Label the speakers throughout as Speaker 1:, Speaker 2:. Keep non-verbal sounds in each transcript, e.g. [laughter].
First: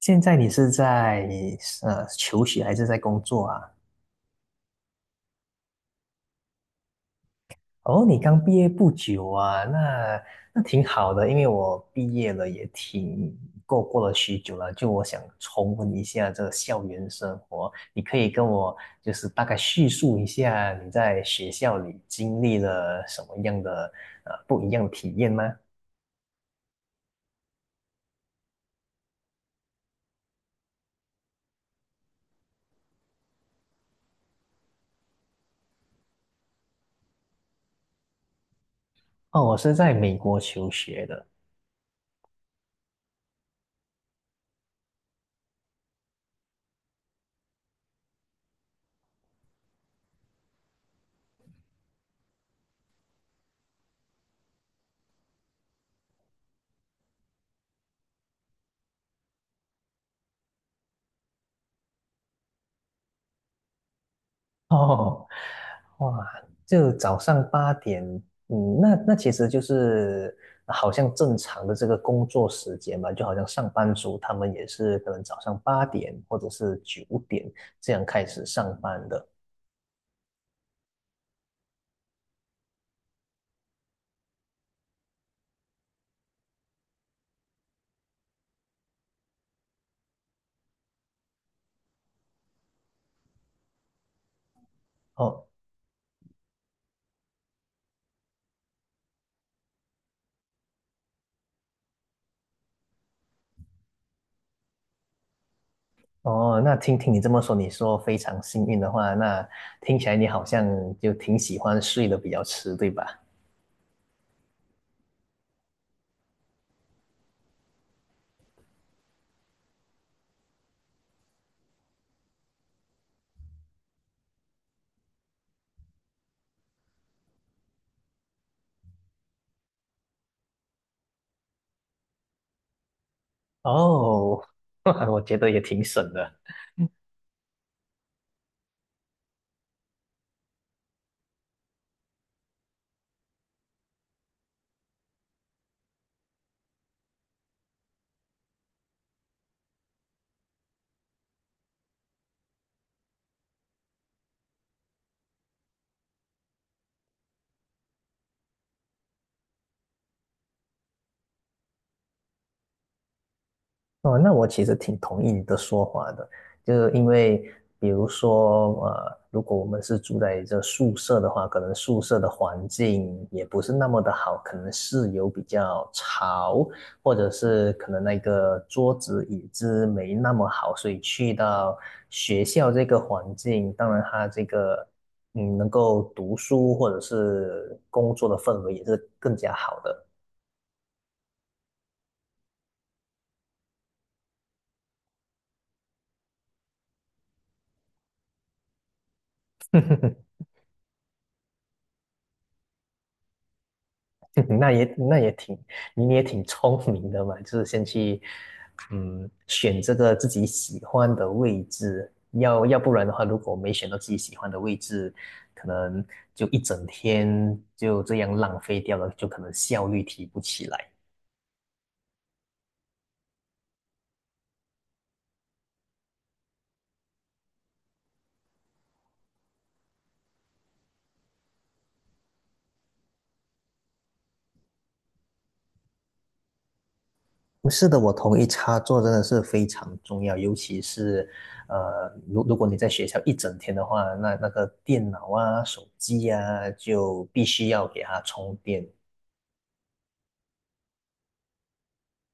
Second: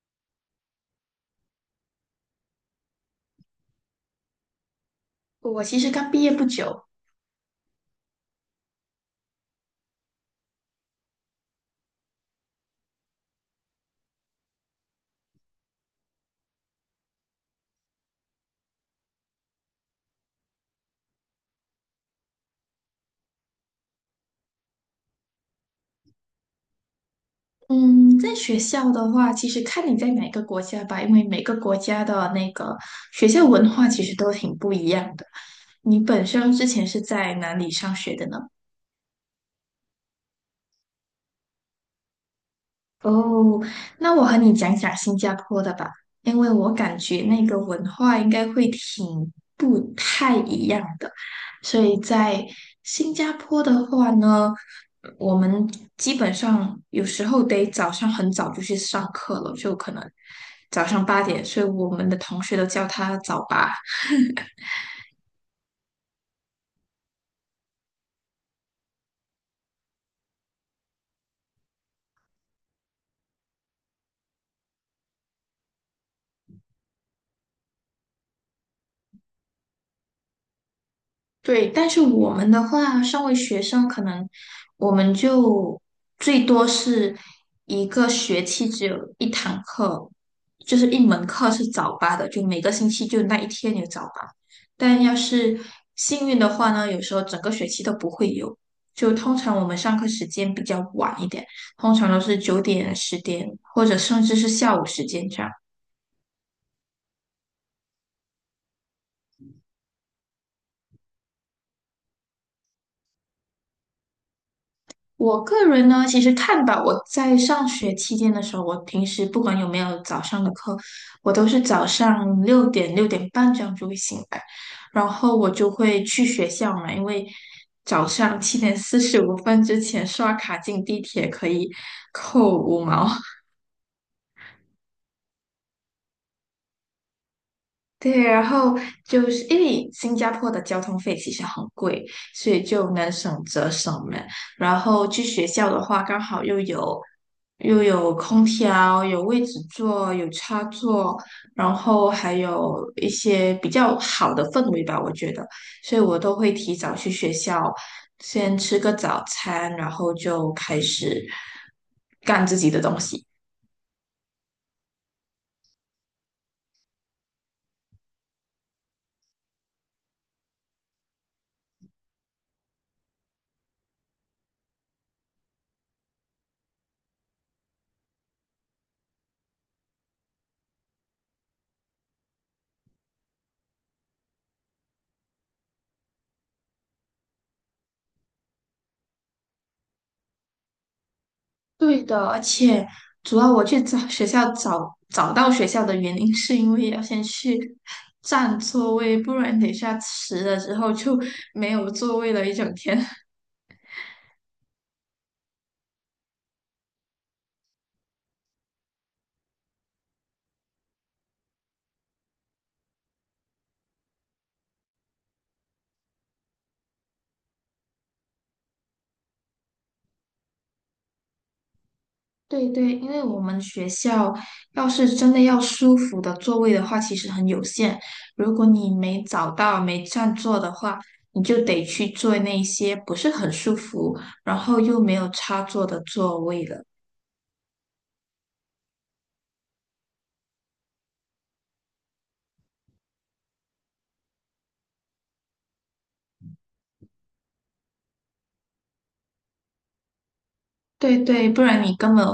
Speaker 1: 现在你是在求学还是在工作啊？
Speaker 2: 我其实刚毕业不久，
Speaker 1: 哦，你刚毕业不久啊，那挺好的，因为我毕业了也挺过了许久了，就我想重温一下这个校园生活。你可以跟我就是大概叙述一下你在学校里经历了什么样的不一样的体验吗？
Speaker 2: 嗯，在学校的话，其实看你在哪个国家吧，因为每个国家的那个学校文化其实都挺不一样的。你本身之前是在哪里上学的呢？
Speaker 1: 哦，我是在美国求学的。
Speaker 2: 哦，那我和你讲讲新加坡的吧，因为我感觉那个文化应该会挺不太一样的，所以在新加坡的话呢，我们基本上有时候得早上很早就去上课了，就可能早上8点，所以我们的同学都叫他早八。
Speaker 1: [laughs] 哦，哇，就早上八点，嗯，那其实就是好像正常的这个工作时间嘛，就好像上班族他们也是可能早上八点或者是9点这样开始上班的。
Speaker 2: 对，但是我们的话，身为学生，可能我们就最多是一个学期只有一堂课，就是一门课是早八的，就每个星期就那一天有早八。但要
Speaker 1: 哦
Speaker 2: 是幸运的话呢，有时候整个学期都不会有。就通常我们上课时间比较晚一点，通常都是9点、10点，或者甚至是下午时间这样。
Speaker 1: 哦，那听你这么说，你说非常幸运的话，那听起来你好像就挺喜欢睡得比较迟，对吧？
Speaker 2: 我个人呢，其实看吧，我在上学期间的时候，我平时不管有没有早上的课，我都是早上六点6点半这样就会醒来，然后我就会去学校嘛，因为早上7点45分之前刷卡进地铁可以扣5毛，
Speaker 1: 哦，[laughs] 我觉得也挺省的。
Speaker 2: 对，然后就是因为新加坡的交通费其实很贵，所以就能省则省嘛。然后去学校的话，刚好又有空调，有位置坐，有插座，然后还有一些比较好的氛围吧，我觉得。所以我都会提早去学校，先吃个早餐，然后就开始干自己的东西。
Speaker 1: 哦，那我其实挺同意你的说法的，就是因为比如说，如果我们是住在这宿舍的话，可能宿舍的环境也不是那么的好，可能室友比较吵，或者是可能那个桌子椅子没那么好，所以去到学校这个环境，当然它这个能够读书或者是工作的氛围也是更加好的。
Speaker 2: 对的，而且主要我去找到学校的原因，是因为要先去占座位，不然等一下迟了之后就没有座位了一整天。
Speaker 1: [laughs] 那也那也挺，你也挺聪明的嘛，就是先去，选这个自己喜欢的位置，要不然的话，如果没选到自己喜欢的位置，可能就一整天就这样浪费掉了，就可能效率提不起来。
Speaker 2: [laughs] 对对，因为我们学校要是真的要舒服的座位的话，其实很有限。如果你没找到、没占座的话，你就得去坐那些不是很舒服，然后又没有插座的座位了。
Speaker 1: 是的，我同意，插座真的是非常重要，尤其是，如果你在学校一整天的话，那个电脑啊、手机啊，就必须要给它充电。
Speaker 2: 对对，不然你根本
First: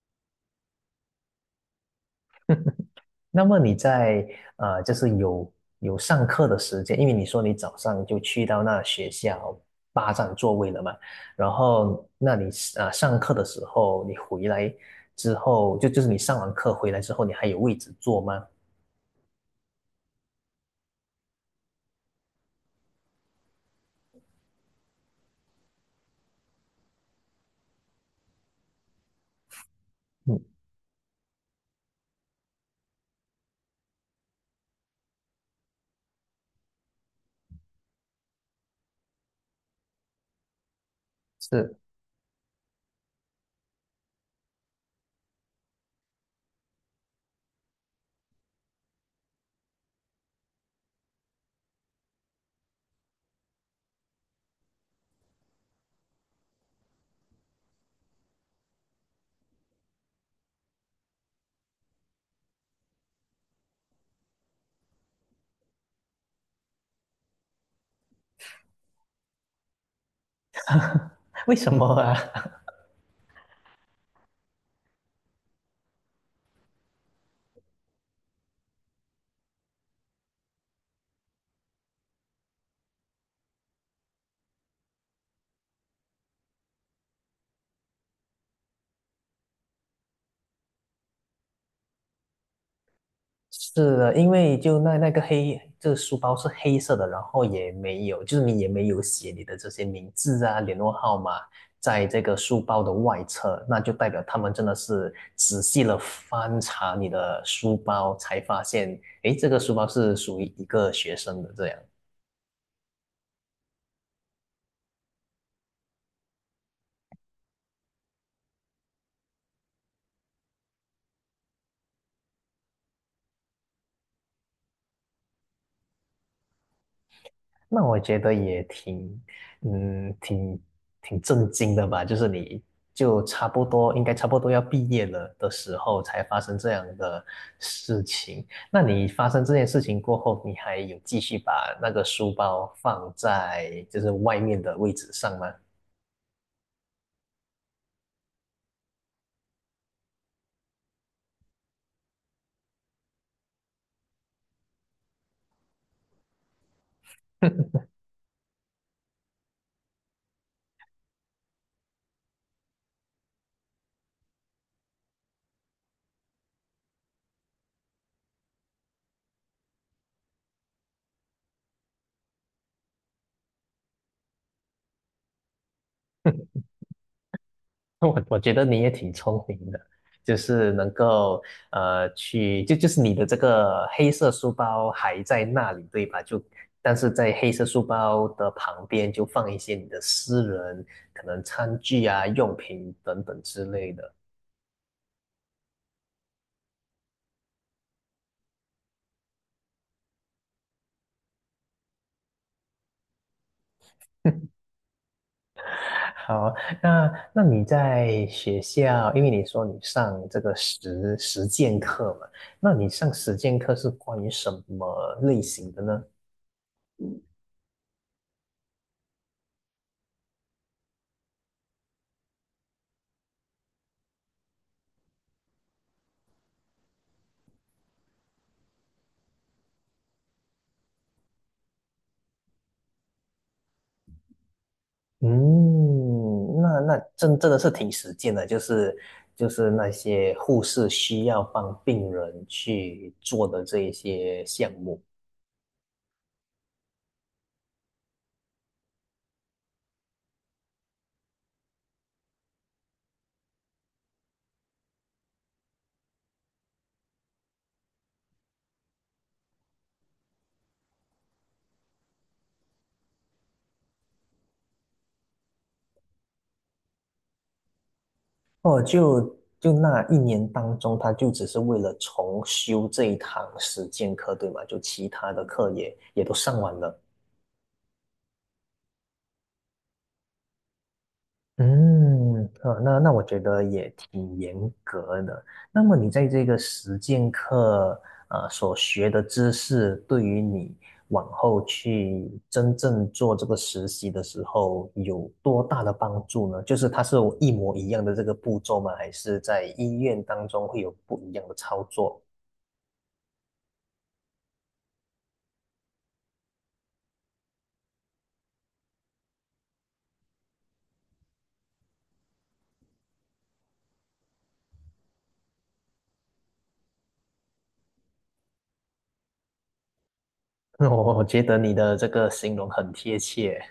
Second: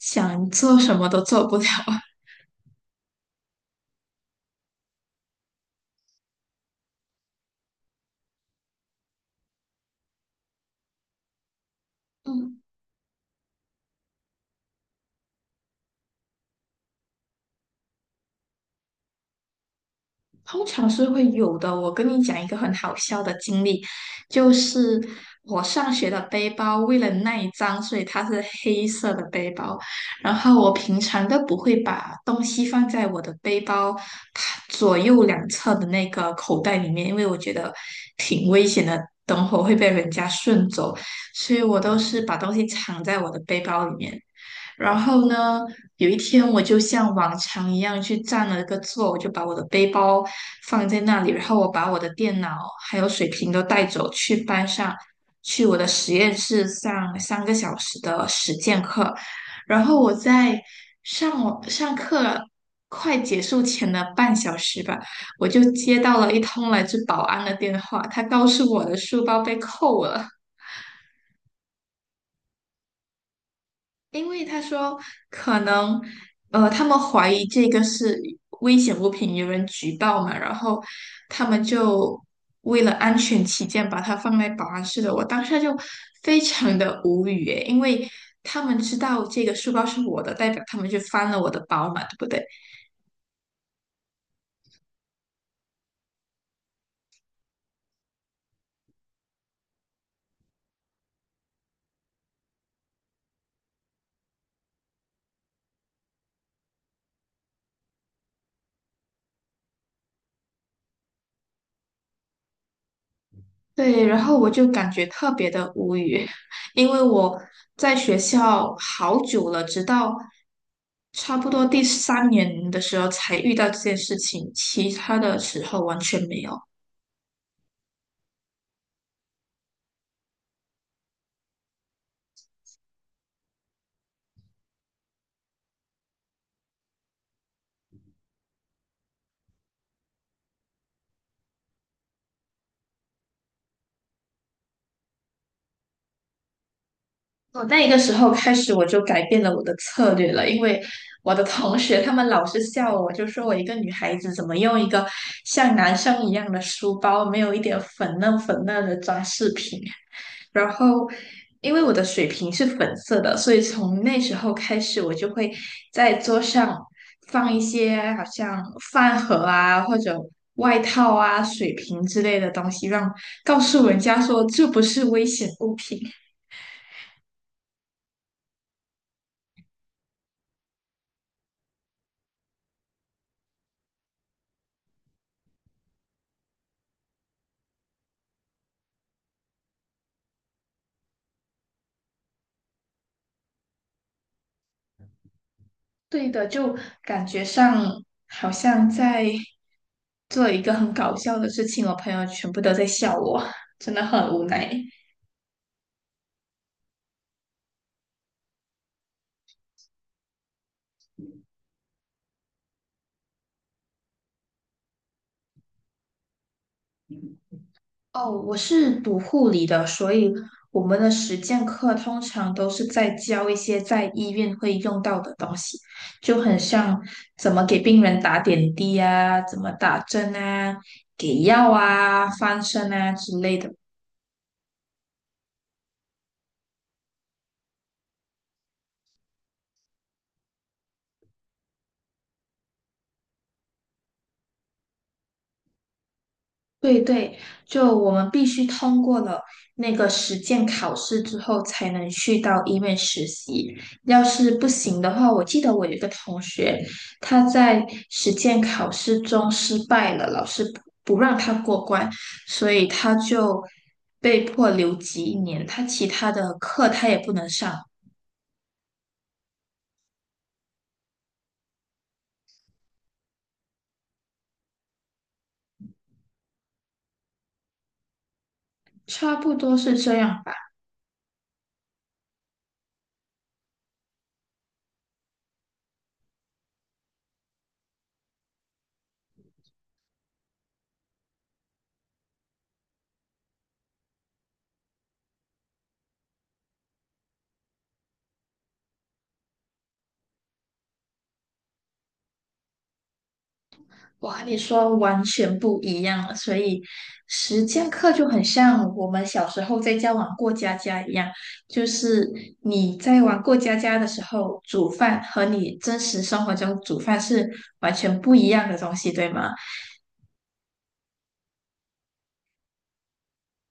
Speaker 2: 想做什么都做不了。[laughs]
Speaker 1: 那么你在就是有上课的时间，因为你说你早上就去到那学校霸占座位了嘛，然后那你
Speaker 2: 嗯，
Speaker 1: 上课的时候，你回来之后，就是你上完课回来之后，你还有位置坐吗？
Speaker 2: 通常是会有的。我跟你讲一个很好笑的经历，就是我上学的背包，为了耐脏，所以它是黑色的背包。然
Speaker 1: 嗯，
Speaker 2: 后我平常都不会把东西放在我的背包左右两侧的那个口袋里面，因为我觉得挺危险的，等会儿会被人家顺走，所以
Speaker 1: 是，
Speaker 2: 我都是把东西藏在我的背包里面。然后呢，有一天我就像往常一样去占了个座，我就把我的背包放在那里，然后我把我的电脑还有水瓶都带走，去班上，去我的实验室上3个小时的实践课。然后我在上我上课快结束前的半小时吧，我就接到了一通来自保安的电话，他告诉我的书包被扣了。
Speaker 1: 为什么啊？
Speaker 2: 因为他说可能，他们怀疑这个是危险物品，有人举报嘛，然后他们就为了安全起见，把它放在保安室的。我当下就非常的无语诶，因为他们知道这个书包是我的，代表他们就翻了我的包嘛，对不对？
Speaker 1: 是的，因为就那个黑，这个书包是黑色的，然后也没有，就是你也没有写你的这些名字啊、联络号码，在这个书包的外侧，那就代表他们真的是仔细的翻查你的书包，才发现，诶，这个书包是属于一个学生的这样。
Speaker 2: 对，然后我就感觉特别的无语，[laughs] 因为我在学校好久了，直到差不多第三年的时候才遇到这件事情，其他的时候完全没有。
Speaker 1: 那我觉得也挺，嗯，挺挺震惊的吧。就是你就差不多应该差不多要毕业了的时候，才发生这样的事情。那你发生这件事情过后，你还有继续把那个书包放在就是外面的位置上吗？
Speaker 2: 我那一个时候开始，我就改变了我的策略了，因为我的同学他们老是笑我，就说我一个女孩子怎么用一个像男生一样的书包，没有一点
Speaker 1: [laughs]
Speaker 2: 粉嫩粉嫩的装饰品。然后，因为我的水瓶是粉色的，所以从那时候开始，我就会在桌上放一些好像饭盒啊，或者外套啊、水瓶之类的东西，让告诉人家说这不是危险物品。
Speaker 1: [laughs] 我觉得你也挺聪明的，就是能够去，就是你的这个黑色书包还在那里，对吧？就但是在黑色书包的旁边就放一些你的私人可能餐具啊、用品等等之类的。
Speaker 2: 对的，就感觉上好像在做一个很搞笑的事情，我朋友全部都在笑我，真的很无奈。
Speaker 1: [laughs] 好，那你在学校，因为你说你上这个实践课嘛，那你上实践课是关于什么类型的呢？
Speaker 2: 哦，我是读护理的，所以我们的实践课通常都是在教一些在医院会用到的东西，就很像怎么给病人打点滴啊，怎么打针啊，给药啊，翻身啊之类的。
Speaker 1: 嗯，那真的是挺实践的，就是那些护士需要帮病人去做的这一些项目。
Speaker 2: 对对，就我们必须通过了那个实践考试之后，才能去到医院实习。要是不行的话，我记得我有一个同学，他在实践考试中失败了，老师不让他过关，所以他就被迫留级1年，他其他的课他也不能上，
Speaker 1: 哦，就那一年当中，他就只是为了重修这一堂实践课，对吗？就其他的课也都上完了。
Speaker 2: 差不多是这样。
Speaker 1: 嗯，啊，那我觉得也挺严格的。那么你在这个实践课，所学的知识，对于你往后去真正做这个实习的时候，有多大的帮助呢？就是它是一模一样的这个步骤吗？还是在医院当中会有不一样的操作？
Speaker 2: 哇，你说完全不一样了，所以实践课就很像我们小时候在家玩过家家一样，就是你在玩过家家的时候，煮饭和你真实生活中煮饭是完全不一样的东西，对吗？
Speaker 1: [laughs] 我觉得你的这个形容很贴切。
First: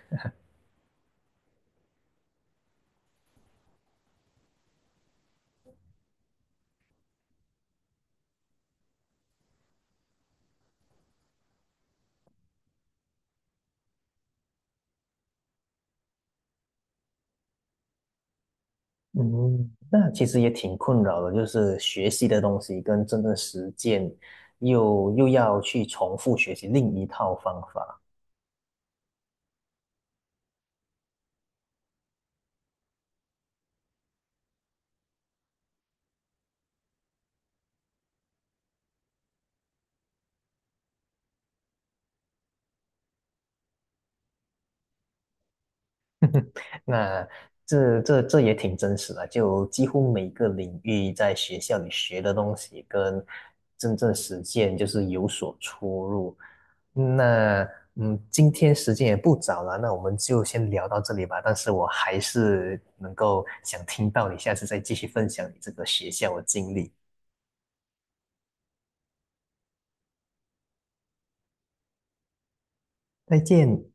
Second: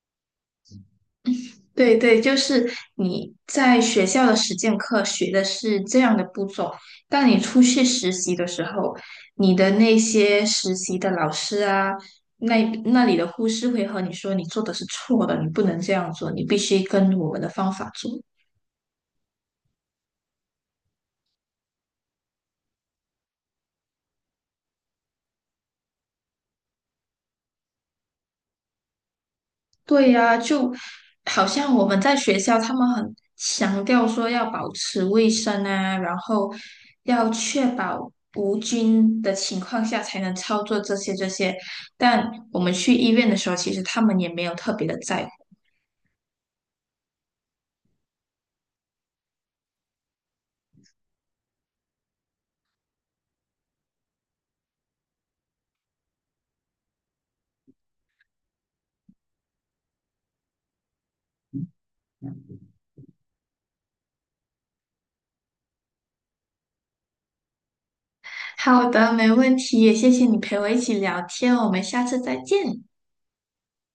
Speaker 2: 对对，就是你在学校的实践课学的是这样的步骤，但你出去实习的时候，你的那些实习的老师啊，那那里的护士会和你说你做的是错的，你不能这样做，你必须跟我们的方法做。
Speaker 1: 嗯，那其实也挺困扰的，就是学习的东西跟真正实践又要去重复学习另一套方法。
Speaker 2: 对呀，就好像我们在学校，他们很强调说要保持卫生啊，然后要确保无菌的情况下才能操作这些。但我们去医院的时候，其实他们也没有特别的在乎。
Speaker 1: 那这也挺真实的，就几乎每个领域在学校里学的东西跟真正实践就是有所出入。那今天时间也不早了，那我们就先聊到这里吧。但是我还是能够想听到你下次再继续分享你这个学校的经历。
Speaker 2: 好的，没问题，也谢谢你陪我一起聊天，我们下次再见。
Speaker 1: 再见。